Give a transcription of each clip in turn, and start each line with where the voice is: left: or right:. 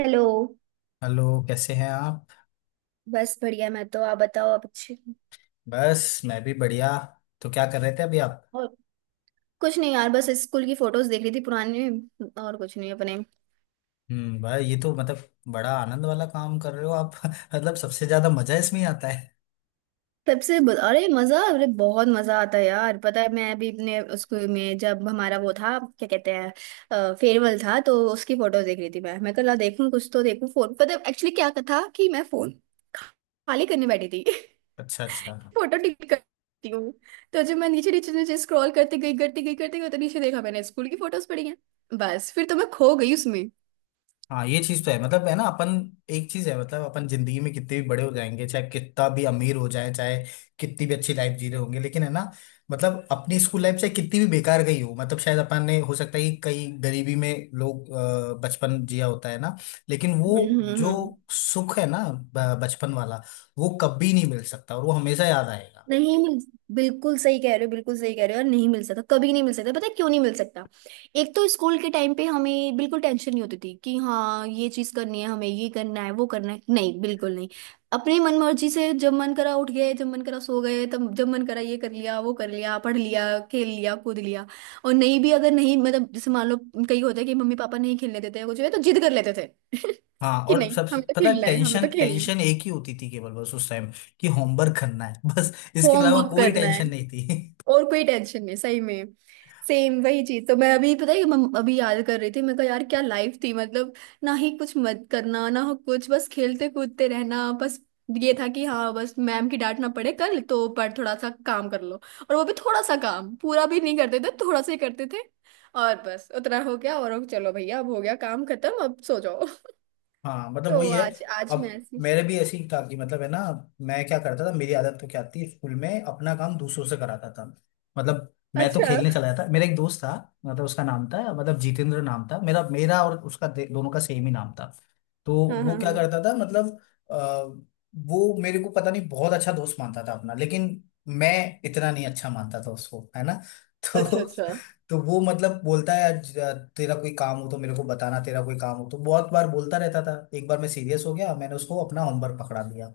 right: Hello.
left: Hello. कैसे हैं आप?
right: बस बढ़िया मैं तो, आप बताओ, आप अच्छे हो?
left: बस मैं भी बढ़िया। तो क्या कर रहे थे अभी आप?
right: और कुछ नहीं यार, बस स्कूल की फोटोज देख रही थी पुरानी, और कुछ नहीं अपने।
left: भाई ये तो मतलब बड़ा आनंद वाला काम कर रहे हो आप। मतलब सबसे ज्यादा मजा इसमें ही आता है।
right: तब से अरे मजा, अरे बहुत मजा आता है यार। पता है, मैं अभी अपने स्कूल में जब हमारा वो था, क्या कहते हैं, फेयरवेल था, तो उसकी फोटोज देख रही थी। मैं कल देखूं कुछ, तो देखूं फोन। पता है एक्चुअली क्या था कि मैं फोन खाली करने बैठी थी
left: अच्छा, अच्छा।
right: फोटो टिक करती हूँ। तो जब मैं नीचे नीचे नीचे स्क्रॉल करते गई करती गई करती गई, तो नीचे देखा मैंने, स्कूल की फोटोज पड़ी हैं। बस फिर तो मैं खो गई उसमें।
left: हाँ, ये चीज तो है, मतलब है ना अपन। एक चीज है, मतलब अपन जिंदगी में कितने भी बड़े हो जाएंगे, चाहे कितना भी अमीर हो जाए, चाहे कितनी भी अच्छी लाइफ जी रहे होंगे, लेकिन है ना, मतलब अपनी स्कूल लाइफ से कितनी भी बेकार गई हो, मतलब शायद अपन ने, हो सकता है कि कई गरीबी में लोग बचपन जिया, होता है ना, लेकिन
right: हम्म
left: वो
right: हम्म,
left: जो
right: हम्म।
left: सुख है ना, बचपन वाला, वो कभी नहीं मिल सकता और वो हमेशा याद आएगा।
right: नहीं मिल। बिल्कुल सही कह रहे हो, बिल्कुल सही कह रहे हो। और नहीं मिल सकता, कभी नहीं मिल सकता। पता है क्यों नहीं मिल सकता? एक तो स्कूल के टाइम पे हमें बिल्कुल टेंशन नहीं होती थी कि हाँ ये चीज करनी है, हमें ये करना है, वो करना है। नहीं, बिल्कुल नहीं। अपनी मन मर्जी से, जब मन करा उठ गए, जब मन करा सो गए, तब जब मन करा ये कर लिया, वो कर लिया, पढ़ लिया, खेल लिया, कूद लिया। और नहीं भी, अगर नहीं, मतलब जैसे मान लो, कई होता है कि मम्मी पापा नहीं खेलने देते हैं कुछ भी, तो जिद कर लेते थे
left: हाँ,
right: कि
left: और
right: नहीं,
left: सब
right: हमें तो
left: पता है,
right: खेलना है, हमें
left: टेंशन
right: तो खेलना
left: टेंशन
right: है।
left: एक ही होती थी, केवल बस उस टाइम, कि होमवर्क करना है। बस इसके अलावा
right: होमवर्क
left: कोई
right: करना है,
left: टेंशन नहीं थी।
right: और कोई टेंशन नहीं, सही में। सेम वही चीज तो मैं अभी, पता है कि मैं अभी याद कर रही थी, मैं कहा यार क्या लाइफ थी मतलब। ना ही कुछ मत करना, ना हो कुछ, बस खेलते कूदते रहना, बस ये था कि हाँ बस मैम की डांट ना पड़े कल, तो पर थोड़ा सा काम कर लो। और वो भी थोड़ा सा काम पूरा भी नहीं करते थे, थोड़ा सा ही करते थे। और बस उतना हो गया, और अब चलो भैया अब हो गया काम खत्म, अब सो जाओ
left: हाँ, मतलब
right: तो
left: वही है।
right: आज आज मैं
left: अब
right: ऐसी।
left: मेरे भी ऐसी था कि मतलब है ना, मैं क्या करता था, मेरी आदत तो क्या थी, स्कूल में अपना काम दूसरों से कराता था। मतलब मैं तो
right: अच्छा।
left: खेलने चला जाता। मेरा एक दोस्त था, मतलब उसका नाम था, मतलब जितेंद्र नाम था, मेरा मेरा और उसका दोनों का सेम ही नाम था। तो
right: हाँ
left: वो
right: हाँ
left: क्या
right: हाँ।
left: करता था, मतलब, आ, वो मेरे को पता नहीं बहुत अच्छा दोस्त मानता था अपना, लेकिन मैं इतना नहीं अच्छा मानता था उसको, है ना।
right: अच्छा
left: तो
right: अच्छा।
left: तो वो मतलब बोलता है, आज, तेरा कोई काम हो तो मेरे को बताना, तेरा कोई काम हो तो। बहुत बार बोलता रहता था। एक बार मैं सीरियस हो गया, मैंने उसको अपना होमवर्क पकड़ा दिया।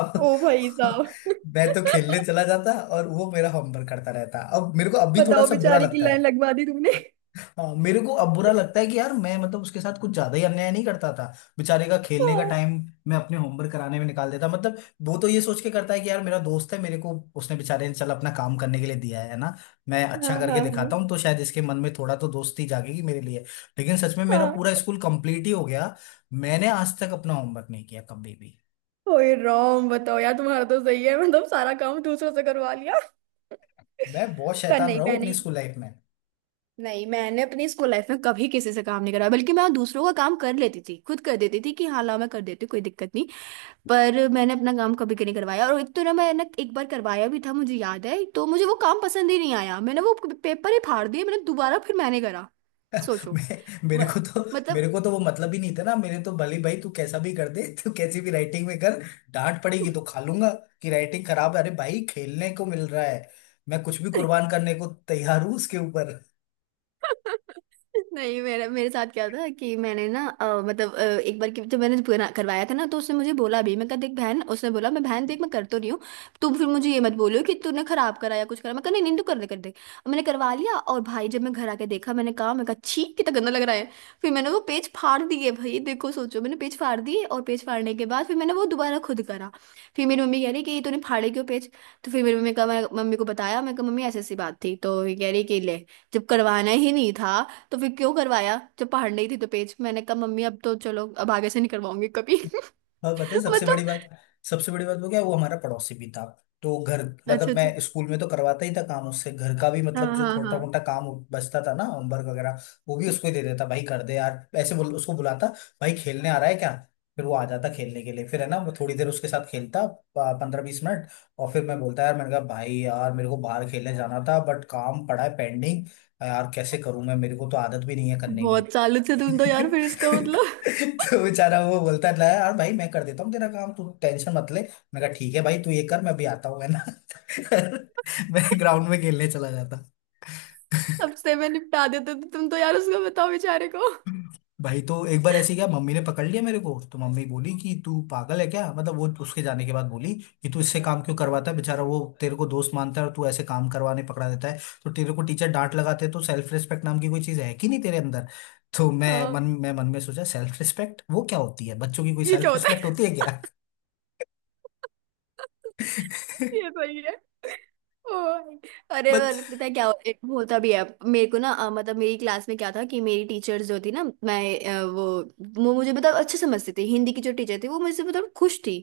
left: अब
right: ओ भाई साहब।
left: मैं तो खेलने चला जाता और वो मेरा होमवर्क करता रहता। अब मेरे को अब भी थोड़ा
right: बताओ
left: सा बुरा
right: बेचारे की
left: लगता
right: लाइन
left: है।
right: लगवा दी तुमने।
left: हाँ, मेरे को अब बुरा लगता है कि यार मैं, मतलब उसके साथ कुछ ज्यादा ही अन्याय नहीं करता था? बेचारे का खेलने का
right: हाँ।
left: टाइम मैं अपने होमवर्क कराने में निकाल देता, मतलब। वो तो ये सोच के करता है कि यार मेरा दोस्त है, मेरे को उसने बेचारे ने चल अपना काम करने के लिए दिया है ना, मैं
right: हाँ
left: अच्छा करके
right: हाँ
left: दिखाता हूँ तो शायद इसके मन में थोड़ा तो दोस्ती जागेगी मेरे लिए। लेकिन सच में मेरा
right: हाँ।
left: पूरा स्कूल कंप्लीट ही हो गया, मैंने आज तक अपना होमवर्क नहीं किया कभी भी।
right: ओए राम, बताओ यार, तुम्हारा तो सही है, मतलब सारा काम दूसरों से करवा लिया।
left: मैं बहुत
right: पर
left: शैतान
right: नहीं
left: रहा हूँ अपनी
right: मैंने।
left: स्कूल लाइफ में।
right: नहीं, मैंने अपनी स्कूल लाइफ में कभी किसी से काम नहीं कराया, बल्कि मैं दूसरों का काम कर लेती थी, खुद कर देती थी कि हाँ लाओ मैं कर देती हूँ, कोई दिक्कत नहीं। पर मैंने अपना काम कभी नहीं करवाया, और एक तो ना, मैं ना एक बार करवाया भी था, मुझे याद है, तो मुझे वो काम पसंद ही नहीं आया, मैंने वो पेपर ही फाड़ दिए, मैंने दोबारा फिर मैंने करा, सोचो। म-
left: मेरे को तो,
right: मतलब
left: मेरे को तो वो मतलब ही नहीं था ना। मेरे तो भले, भाई तू कैसा भी कर दे, तू कैसी भी राइटिंग में कर, डांट पड़ेगी तो खा लूंगा कि राइटिंग खराब है। अरे भाई, खेलने को मिल रहा है, मैं कुछ भी कुर्बान करने को तैयार हूँ उसके ऊपर।
right: नहीं मेरा, मेरे साथ क्या था कि मैंने ना मतलब एक बार की जब मैंने बना करवाया था ना, तो उसने मुझे बोला भी, मैं कहा देख बहन, उसने बोला मैं बहन देख, मैं कर तो रही हूँ, तुम फिर मुझे ये मत बोलियो कि तूने खराब करा या कुछ करा। मैं कहा नहीं नहीं, तू कर दे, कर दे। और मैंने करवा लिया, और भाई जब मैं घर आके देखा, मैंने कहा, मैं कहा छी, कितना गंदा लग रहा है। फिर मैंने वो पेज फाड़ दिए। भाई देखो सोचो, मैंने पेज फाड़ दिए, और पेज फाड़ने के बाद फिर मैंने वो दोबारा खुद करा। फिर मेरी मम्मी कह रही कि तूने फाड़े क्यों पेज। तो फिर मेरी मम्मी का, मैं मम्मी को बताया, मैं कहा मम्मी ऐसी ऐसी बात थी, तो ये कह रही कि ले, जब करवाना ही नहीं था तो फिर क्यों करवाया, जब पहाड़ नहीं थी तो पेज। मैंने कहा मम्मी अब तो चलो, अब आगे से नहीं करवाऊंगी कभी
left: और पता है सबसे बड़ी
right: मतलब।
left: बात, सबसे बड़ी बात वो क्या है, वो हमारा पड़ोसी भी था। तो घर,
right: अच्छा
left: मतलब
right: अच्छा।
left: मैं स्कूल में तो करवाता ही था काम उससे, घर का भी, मतलब
right: हाँ
left: जो
right: हाँ
left: छोटा
right: हाँ।
left: मोटा काम बचता था ना, होमवर्क वगैरह, वो भी उसको ही दे देता। भाई कर दे यार, ऐसे बोल, उसको बुलाता, भाई खेलने आ रहा है क्या? फिर वो आ जाता खेलने के लिए, फिर है ना वो थोड़ी देर उसके साथ खेलता, 15-20 मिनट। और फिर मैं बोलता, यार, मैंने कहा, भाई यार मेरे को बाहर खेलने जाना था बट काम पड़ा है पेंडिंग, यार कैसे करूं मैं, मेरे को तो आदत भी नहीं है करने की।
right: बहुत सालों से तुम तो यार, फिर इसका मतलब
left: तो बेचारा वो बोलता है, यार भाई मैं कर देता हूँ तेरा काम, तू टेंशन मत ले। मैं कहा ठीक है भाई, तू ये कर, मैं अभी आता हूँ, है ना। मैं ग्राउंड में खेलने चला जाता।
right: अब से मैं निपटा देते, तो तुम तो यार, उसको बताओ बेचारे को।
left: भाई, तो एक बार ऐसे क्या मम्मी ने पकड़ लिया मेरे को, तो मम्मी बोली कि तू पागल है क्या, मतलब वो उसके जाने के बाद बोली कि तू इससे काम क्यों करवाता है? बेचारा वो तेरे को दोस्त मानता है और तू ऐसे काम करवाने पकड़ा देता है, तो तेरे को टीचर डांट लगाते हैं, तो सेल्फ रिस्पेक्ट नाम की कोई चीज है कि नहीं तेरे अंदर? तो मैं मन
right: हाँ।
left: मैं मन में सोचा, सेल्फ रिस्पेक्ट वो क्या होती है, बच्चों की कोई
right: ये क्या
left: सेल्फ
right: होता
left: रिस्पेक्ट
right: है।
left: होती है क्या?
right: ये सही है। ओ भाई। अरे और पता है क्या, एक होता भी है मेरे को ना, मतलब मेरी क्लास में क्या था कि मेरी टीचर्स जो थी ना मैं, अ, वो वो मुझे मतलब अच्छे समझती थी। हिंदी की जो टीचर थी वो मुझसे मतलब खुश थी।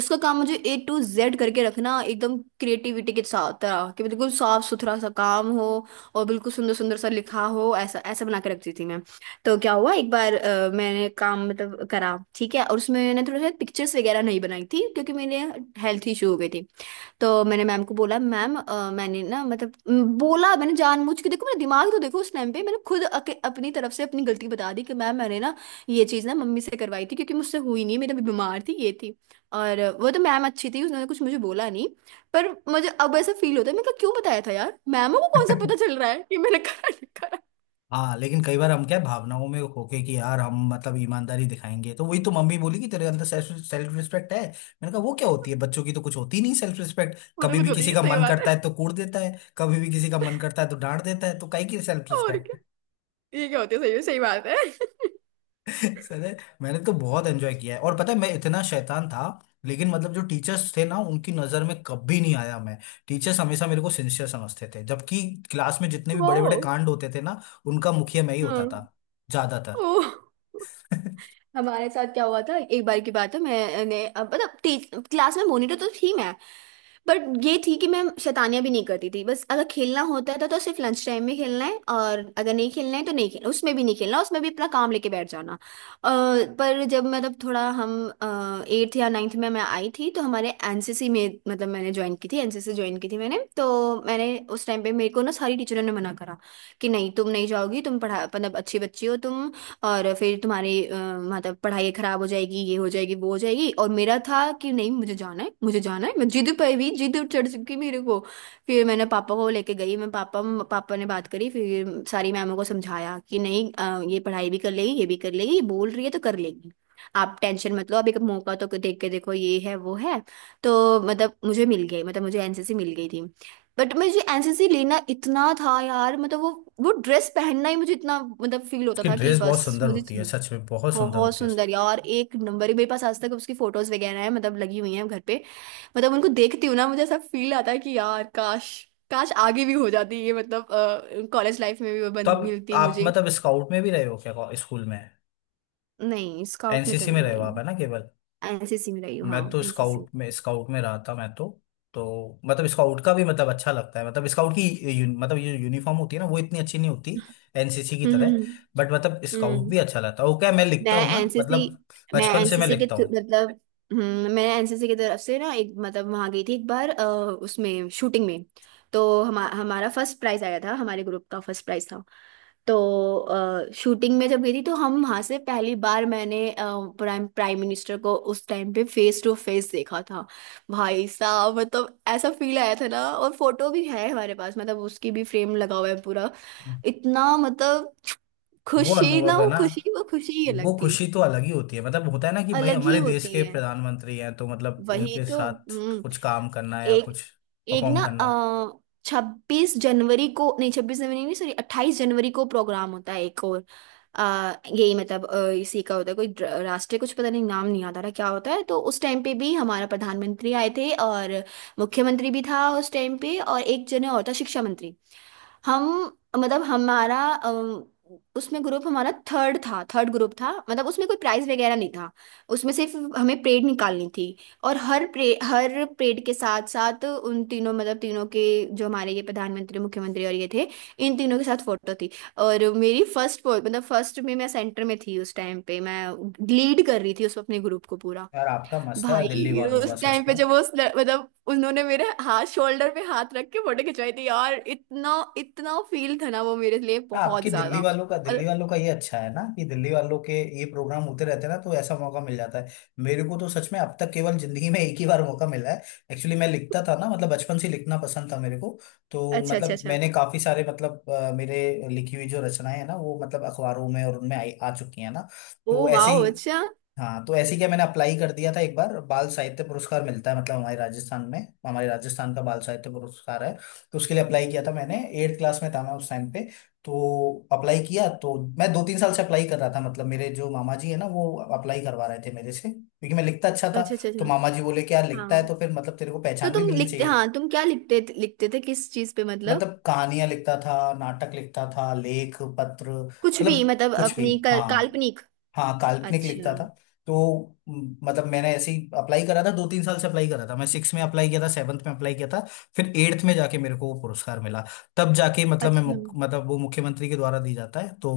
right: उसका काम मुझे A to Z करके रखना, एकदम क्रिएटिविटी के साथ तरह कि बिल्कुल साफ सुथरा सा काम हो, और बिल्कुल सुंदर सुंदर सा लिखा हो। ऐसा ऐसा बना के रखती थी मैं। तो क्या हुआ एक बार मैंने काम, मतलब करा ठीक है, और उसमें मैंने थोड़ा सा पिक्चर्स वगैरह नहीं बनाई थी क्योंकि मेरे हेल्थ इशू हो गए थे। तो मैंने मैम को बोला, मैम मैंने ना, मतलब बोला मैंने जानबूझ के, देखो मेरा दिमाग तो देखो, उस टाइम पे मैंने खुद अपनी तरफ से अपनी गलती बता दी कि मैम मैंने ना ये चीज़ ना मम्मी से करवाई थी, क्योंकि मुझसे हुई नहीं, मेरी बीमार थी ये थी। और वो तो मैम अच्छी थी, उसने कुछ मुझे बोला नहीं। पर मुझे अब ऐसा फील होता है, मैं क्यों बताया था यार, मैमों को कौन सा
left: बच,
right: पता चल रहा है कि मैंने करा नहीं करा।
left: हाँ लेकिन कई बार हम क्या है, भावनाओं में होके कि यार हम मतलब ईमानदारी दिखाएंगे। तो वही तो मम्मी बोली कि तेरे अंदर सेल्फ सेल्फ रिस्पेक्ट है। मैंने कहा वो क्या होती है, बच्चों की तो कुछ होती नहीं सेल्फ रिस्पेक्ट।
right: वो तो
left: कभी
right: कुछ
left: भी
right: होती
left: किसी
right: है,
left: का
right: सही
left: मन
right: बात है।
left: करता है तो कूट देता है, कभी भी किसी का मन करता है तो डांट देता है, तो काहे की सेल्फ
right: और
left: रिस्पेक्ट।
right: क्या। ये क्या होती है, सही सही बात है।
left: सर है, मैंने तो बहुत एंजॉय किया है। और पता है मैं इतना शैतान था, लेकिन मतलब जो टीचर्स थे ना उनकी नजर में कभी नहीं आया मैं। टीचर्स हमेशा मेरे को सिंसियर समझते थे, जबकि क्लास में जितने भी
right: वो।
left: बड़े बड़े कांड होते थे ना, उनका मुखिया मैं ही होता
right: हाँ।
left: था, ज्यादातर।
right: ओ। हमारे साथ क्या हुआ था, एक बार की बात है, मैंने अब मतलब, टीच क्लास में मॉनिटर तो थी मैं, बट ये थी कि मैं शैतानियां भी नहीं करती थी, बस अगर खेलना होता था तो सिर्फ लंच टाइम में खेलना है, और अगर नहीं खेलना है तो नहीं खेलना, उसमें भी नहीं खेलना, उसमें भी अपना काम लेके बैठ जाना। अ, पर जब मतलब थोड़ा हम एट्थ या नाइन्थ में मैं आई थी, तो हमारे एनसीसी में, मतलब मैंने ज्वाइन की थी, एनसीसी ज्वाइन की थी मैंने। तो मैंने उस टाइम पे, मेरे को ना सारी टीचरों ने मना करा कि नहीं तुम नहीं जाओगी, तुम पढ़ा, मतलब अच्छी बच्ची हो तुम, और फिर तुम्हारी मतलब पढ़ाई खराब हो जाएगी, ये हो जाएगी, वो हो जाएगी। और मेरा था कि नहीं मुझे जाना है, मुझे जाना है, मैं जिद पर भी जिद चढ़ चुकी मेरे को। फिर मैंने पापा को लेके गई मैं। पापा, पापा ने बात करी, फिर सारी मैमों को समझाया कि नहीं ये पढ़ाई भी कर लेगी, ये भी कर लेगी, बोल रही है तो कर लेगी, आप टेंशन मत लो, अब एक मौका तो देख के देखो, ये है वो है। तो मतलब मुझे मिल गई, मतलब मुझे एनसीसी मिल गई थी। बट मुझे एनसीसी लेना इतना था यार, मतलब वो ड्रेस पहनना ही मुझे इतना मतलब फील होता
left: उसकी
right: था कि
left: ड्रेस बहुत
right: बस
left: सुंदर
right: मुझे
left: होती है,
right: चाहिए।
left: सच में बहुत सुंदर
right: बहुत
left: होती है उसकी।
right: सुंदर यार, एक नंबर। ही मेरे पास आज तक उसकी फोटोज वगैरह है, मतलब लगी हुई हैं घर पे। मतलब उनको देखती हूँ ना, मुझे ऐसा फील आता है कि यार काश, काश आगे भी हो जाती ये, मतलब कॉलेज लाइफ में भी वो बन
left: तो आप
right: मिलती
left: आप
right: मुझे।
left: मतलब स्काउट में भी रहे हो क्या, स्कूल में,
right: नहीं, स्काउट में तो
left: एनसीसी में
right: नहीं
left: रहे हो आप
right: गई।
left: है ना, केवल?
right: एनसीसी में रही हूँ,
left: मैं
right: हाँ
left: तो
right: एनसीसी।
left: स्काउट में रहा था मैं तो। तो मतलब स्काउट का भी मतलब अच्छा लगता है, मतलब स्काउट की मतलब ये यूनिफॉर्म होती है ना, वो इतनी अच्छी नहीं होती एनसीसी की
right: हम्म
left: तरह।
right: हम्म
left: बट मतलब स्काउट
right: हम्म।
left: भी अच्छा लगता है। वो क्या, मैं लिखता
right: मैं
left: हूँ ना मतलब,
right: एनसीसी,
left: बचपन से मैं लिखता हूँ।
right: मतलब, मैं एनसीसी की तरफ से ना, एक मतलब वहां गई थी एक बार, उसमें शूटिंग में। तो हमारा फर्स्ट प्राइज आया था, हमारे ग्रुप का फर्स्ट प्राइज था। तो शूटिंग में जब गई थी, तो हम वहां से पहली बार मैंने प्राइम प्राइम मिनिस्टर को उस टाइम पे फेस टू फेस देखा था। भाई साहब, मतलब ऐसा फील आया था ना, और फोटो भी है हमारे पास, मतलब उसकी भी फ्रेम लगा हुआ है पूरा। इतना मतलब
left: वो
right: खुशी ना,
left: अनुभव है
right: वो
left: ना,
right: खुशी, वो खुशी ही अलग
left: वो
right: थी।
left: खुशी तो अलग ही होती है, मतलब होता है ना कि भाई
right: अलग ही
left: हमारे देश
right: होती
left: के
right: है।
left: प्रधानमंत्री हैं तो मतलब
right: वही
left: उनके
right: तो।
left: साथ
right: हम्म।
left: कुछ काम करना या कुछ
right: एक। एक
left: परफॉर्म
right: ना
left: करना।
right: 26 जनवरी को, नहीं 26 जनवरी नहीं, सॉरी 28 जनवरी को प्रोग्राम होता है एक और, यही, मतलब इसी का होता है कोई राष्ट्रीय कुछ, पता नहीं नाम नहीं याद आ रहा क्या होता है। तो उस टाइम पे भी हमारा प्रधानमंत्री आए थे, और मुख्यमंत्री भी था उस टाइम पे, और एक जने और था शिक्षा मंत्री। हम, मतलब हमारा उसमें ग्रुप हमारा थर्ड था, थर्ड ग्रुप था, मतलब उसमें कोई प्राइज वगैरह नहीं था। उसमें सिर्फ हमें परेड निकालनी थी, और हर प्रे हर परेड के साथ साथ उन तीनों, मतलब तीनों के, जो हमारे ये प्रधानमंत्री मुख्यमंत्री और ये थे, इन तीनों के साथ फोटो थी। और मेरी फर्स्ट, मतलब फर्स्ट में मैं सेंटर में थी उस टाइम पे, मैं लीड कर रही थी उस, अपने ग्रुप को पूरा।
left: यार आपका मस्त है दिल्ली
right: भाई
left: वालों
right: उस
left: का, सच
right: टाइम पे
left: में।
right: जब वो उस मतलब उन्होंने मेरे हाथ शोल्डर पे हाथ रख के फोटो खिंचवाई थी यार, इतना इतना फील था ना वो मेरे लिए,
left: आपके
right: बहुत
left: दिल्ली
right: ज्यादा।
left: वालों का,
right: और
left: दिल्ली वालों का ये अच्छा है ना कि दिल्ली वालों के ये प्रोग्राम होते रहते हैं ना, तो ऐसा मौका मिल जाता है। मेरे को तो सच में अब तक केवल जिंदगी में एक ही बार मौका मिला है। एक्चुअली मैं लिखता था ना, मतलब बचपन से लिखना पसंद था मेरे को। तो
right: अच्छा अच्छा
left: मतलब
right: अच्छा।
left: मैंने काफी सारे मतलब मेरे लिखी हुई जो रचनाएं हैं ना वो मतलब अखबारों में और उनमें आई आ चुकी हैं ना। तो
right: ओ
left: ऐसे
right: वाओ,
left: ही,
right: अच्छा।
left: हाँ तो ऐसे ही क्या मैंने अप्लाई कर दिया था। एक बार बाल साहित्य पुरस्कार मिलता है, मतलब हमारे राजस्थान में। हमारे राजस्थान का बाल साहित्य पुरस्कार है, तो उसके लिए अप्लाई किया था मैंने। एट क्लास में था मैं उस टाइम पे। तो अप्लाई किया, तो मैं 2-3 साल से अप्लाई कर रहा था, मतलब मेरे जो मामा जी है ना, वो अप्लाई करवा रहे थे मेरे से, क्योंकि मैं लिखता अच्छा था।
right: अच्छा अच्छा
left: तो मामा
right: अच्छा।
left: जी बोले कि यार लिखता है
right: हाँ,
left: तो फिर मतलब तेरे को
right: तो
left: पहचान भी
right: तुम
left: मिलनी
right: लिखते,
left: चाहिए।
right: हाँ तुम क्या लिखते, लिखते थे किस चीज पे मतलब।
left: मतलब कहानियां लिखता था, नाटक लिखता था, लेख पत्र,
right: कुछ भी
left: मतलब
right: मतलब,
left: कुछ भी।
right: अपनी
left: हाँ,
right: काल्पनिक।
left: हाँ काल्पनिक लिखता
right: अच्छा।
left: था। तो मतलब मैंने ऐसे ही अप्लाई करा था, 2-3 साल से अप्लाई करा था। मैं सिक्स में अप्लाई किया था, सेवन्थ में अप्लाई किया था, फिर एट्थ में जाके मेरे को वो पुरस्कार मिला। तब जाके मतलब मैं
right: अच्छा।
left: मतलब वो मुख्यमंत्री के द्वारा दी जाता है, तो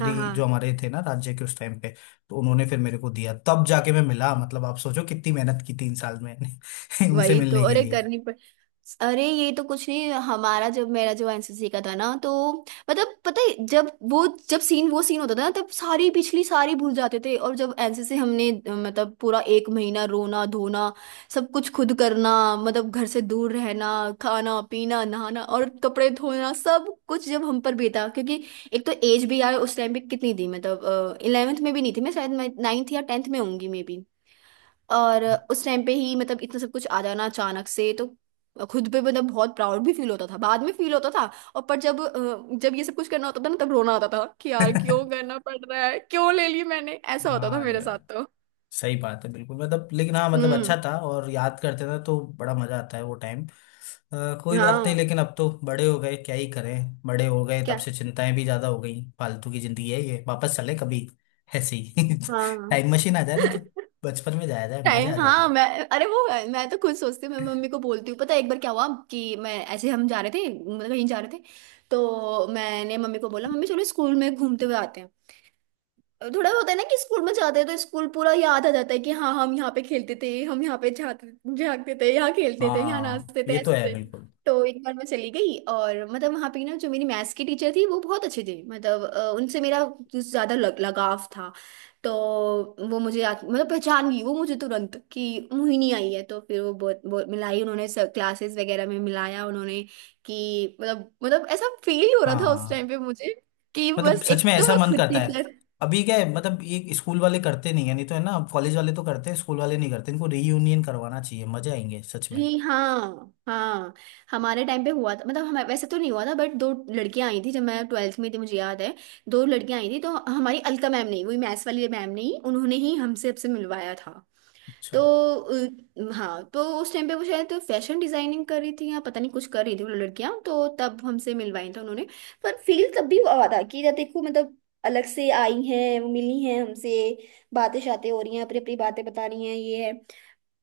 right: हाँ हाँ।
left: जो हमारे थे ना राज्य के उस टाइम पे, तो उन्होंने फिर मेरे को दिया। तब जाके मैं मिला, मतलब आप सोचो कितनी मेहनत की 3 साल में उनसे
right: वही तो।
left: मिलने के
right: अरे
left: लिए।
right: करनी पड़। अरे ये तो कुछ नहीं, हमारा जब, मेरा जो एनसीसी का था ना, तो मतलब पता है जब वो जब सीन वो सीन होता था ना, तब सारी पिछली सारी भूल जाते थे। और जब एनसीसी हमने मतलब पूरा एक महीना रोना धोना, सब कुछ खुद करना, मतलब घर से दूर रहना, खाना पीना नहाना और कपड़े धोना सब कुछ जब हम पर बीता। क्योंकि एक तो एज भी यार उस टाइम पे कितनी थी, मतलब इलेवेंथ में भी नहीं थी मैं, शायद मैं नाइन्थ या टेंथ में होंगी मे। और उस टाइम पे ही मतलब इतना सब कुछ आ जाना अचानक से, तो खुद पे मतलब बहुत प्राउड भी फील होता था, बाद में फील होता था। और पर जब जब ये सब कुछ करना होता था ना, तब रोना आता था कि यार क्यों करना पड़ रहा है, क्यों ले ली मैंने। ऐसा होता था
left: हाँ ये
right: मेरे साथ
left: बात,
right: तो।
left: सही बात है बिल्कुल, मतलब। लेकिन हाँ मतलब अच्छा
right: हम्म।
left: था, और याद करते थे तो बड़ा मजा आता है वो टाइम। कोई बात नहीं,
right: हाँ।
left: लेकिन अब तो बड़े हो गए, क्या ही करें। बड़े हो गए, तब
right: क्या।
left: से चिंताएं भी ज्यादा हो गई, फालतू की जिंदगी है ये, वापस चले कभी ऐसे ही।
right: हाँ।
left: टाइम मशीन आ जाए ना, तो बचपन में जाया जाए, मजे आ
right: टाइम, हाँ
left: जाएंगे।
right: मैं, अरे वो, मैं तो खुद सोचती हूँ। मैं मम्मी को बोलती हूँ, पता है एक बार क्या हुआ कि मैं ऐसे हम जा रहे थे, मतलब कहीं जा रहे थे। तो मैंने मम्मी को बोला, मम्मी चलो स्कूल में घूमते हुए आते हैं। थोड़ा होता है ना कि स्कूल में जाते हैं तो स्कूल पूरा याद आ जाता है कि हाँ हम यहाँ पे खेलते थे, हम यहाँ पे जाते जागते थे, यहाँ खेलते थे, यहाँ
left: हाँ
right: नाचते थे,
left: ये तो है
right: ऐसे थे।
left: बिल्कुल।
right: तो एक बार मैं चली गई, और मतलब वहाँ पे ना जो मेरी मैथ्स की टीचर थी वो बहुत अच्छी थी, मतलब उनसे मेरा कुछ ज्यादा लगाव था। तो वो मुझे मतलब पहचान गई वो मुझे तुरंत कि मोहिनी आई है। तो फिर वो बहुत बहुत मिलाई उन्होंने, क्लासेस वगैरह में मिलाया उन्होंने। कि मतलब ऐसा फील हो रहा था उस
left: हाँ
right: टाइम पे मुझे कि
left: मतलब
right: बस
left: सच में
right: एक तो
left: ऐसा
right: मैं
left: मन
right: खुद
left: करता है।
right: टीचर।
left: अभी क्या है, मतलब ये स्कूल वाले करते नहीं है, नहीं तो है ना कॉलेज वाले तो करते हैं, स्कूल वाले नहीं करते। इनको रीयूनियन करवाना चाहिए, मजे आएंगे सच में।
right: जी हाँ हाँ, हमारे टाइम पे हुआ था, मतलब हमें वैसे तो नहीं हुआ था, बट दो लड़कियां आई थी जब मैं ट्वेल्थ में थी, मुझे याद है। दो लड़कियां आई थी तो हमारी अलका मैम ने, वही मैथ्स वाली मैम ने ही, उन्होंने ही हमसे सबसे मिलवाया था। तो
left: अच्छा।
right: हाँ तो उस टाइम पे वो शायद फैशन डिजाइनिंग कर रही थी या पता नहीं कुछ कर रही थी वो लड़कियां, तो तब हमसे मिलवाई था उन्होंने। पर फील तब भी हुआ था कि जब देखो, मतलब अलग से आई हैं, वो मिली हैं हमसे, बातें शातें हो रही हैं, अपनी अपनी बातें बता रही हैं, ये है।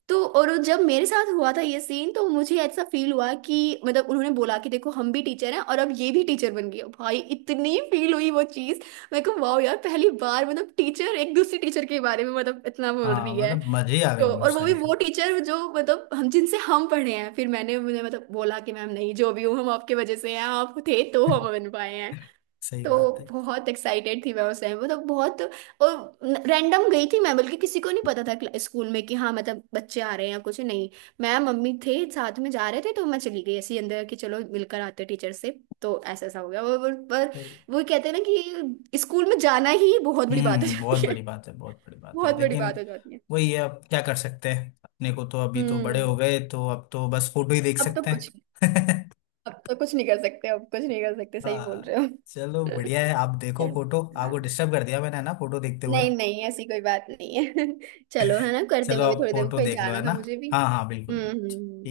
right: तो और वो जब मेरे साथ हुआ था ये सीन, तो मुझे ऐसा फील हुआ कि मतलब उन्होंने बोला कि देखो हम भी टीचर हैं और अब ये भी टीचर बन गई है। भाई इतनी फील हुई वो चीज, मैं को वाह यार, पहली बार मतलब टीचर एक दूसरे टीचर के बारे में मतलब इतना बोल
left: हाँ
right: रही है।
left: मतलब मजे ही आ गए
right: तो
left: होंगे
right: और
left: उस
right: वो भी
left: टाइम पे।
right: वो टीचर जो मतलब हम जिनसे हम पढ़े हैं। फिर मैंने मुझे मतलब बोला कि मैम नहीं, जो भी हूँ हम आपके वजह से हैं, आप थे तो हम बन पाए हैं।
left: सही
right: तो
left: बात है,
right: बहुत एक्साइटेड थी मैं उस टाइम, मतलब बहुत। और रैंडम गई थी मैं, बल्कि किसी को नहीं पता था स्कूल में कि हाँ मतलब बच्चे आ रहे हैं या कुछ नहीं। मैं मम्मी थे साथ में जा रहे थे, तो मैं चली गई ऐसे ही अंदर कि चलो मिलकर आते टीचर से। तो ऐसा ऐसा हो गया और पर
left: सही।
right: वो कहते हैं ना कि स्कूल में जाना ही बहुत बड़ी बात हो
left: हम्म, बहुत
right: जाती है।
left: बड़ी बात है, बहुत बड़ी बात है
right: बहुत बड़ी
left: लेकिन
right: बात हो जाती है।
left: वही है, अब क्या कर सकते हैं अपने को। तो अभी तो बड़े
right: हम्म।
left: हो गए, तो अब तो बस फोटो ही देख
right: अब तो
left: सकते
right: कुछ,
left: हैं।
right: अब तो कुछ नहीं कर सकते, अब कुछ नहीं कर सकते, सही बोल
left: हाँ,
right: रहे हो।
left: चलो बढ़िया है। आप देखो
right: चलो,
left: फोटो, आपको
right: हाँ।
left: डिस्टर्ब कर दिया मैंने है ना, फोटो देखते हुए।
right: नहीं नहीं, ऐसी कोई बात नहीं है। चलो है ना, करते हैं,
left: चलो
right: मैं भी
left: आप
right: थोड़ी देर में
left: फोटो
right: कहीं
left: देख लो है
right: जाना
left: ना।
right: था मुझे भी।
left: हाँ, हाँ, बिल्कुल
right: हम्म हम्म
left: बिल्कुल।
right: हम्म।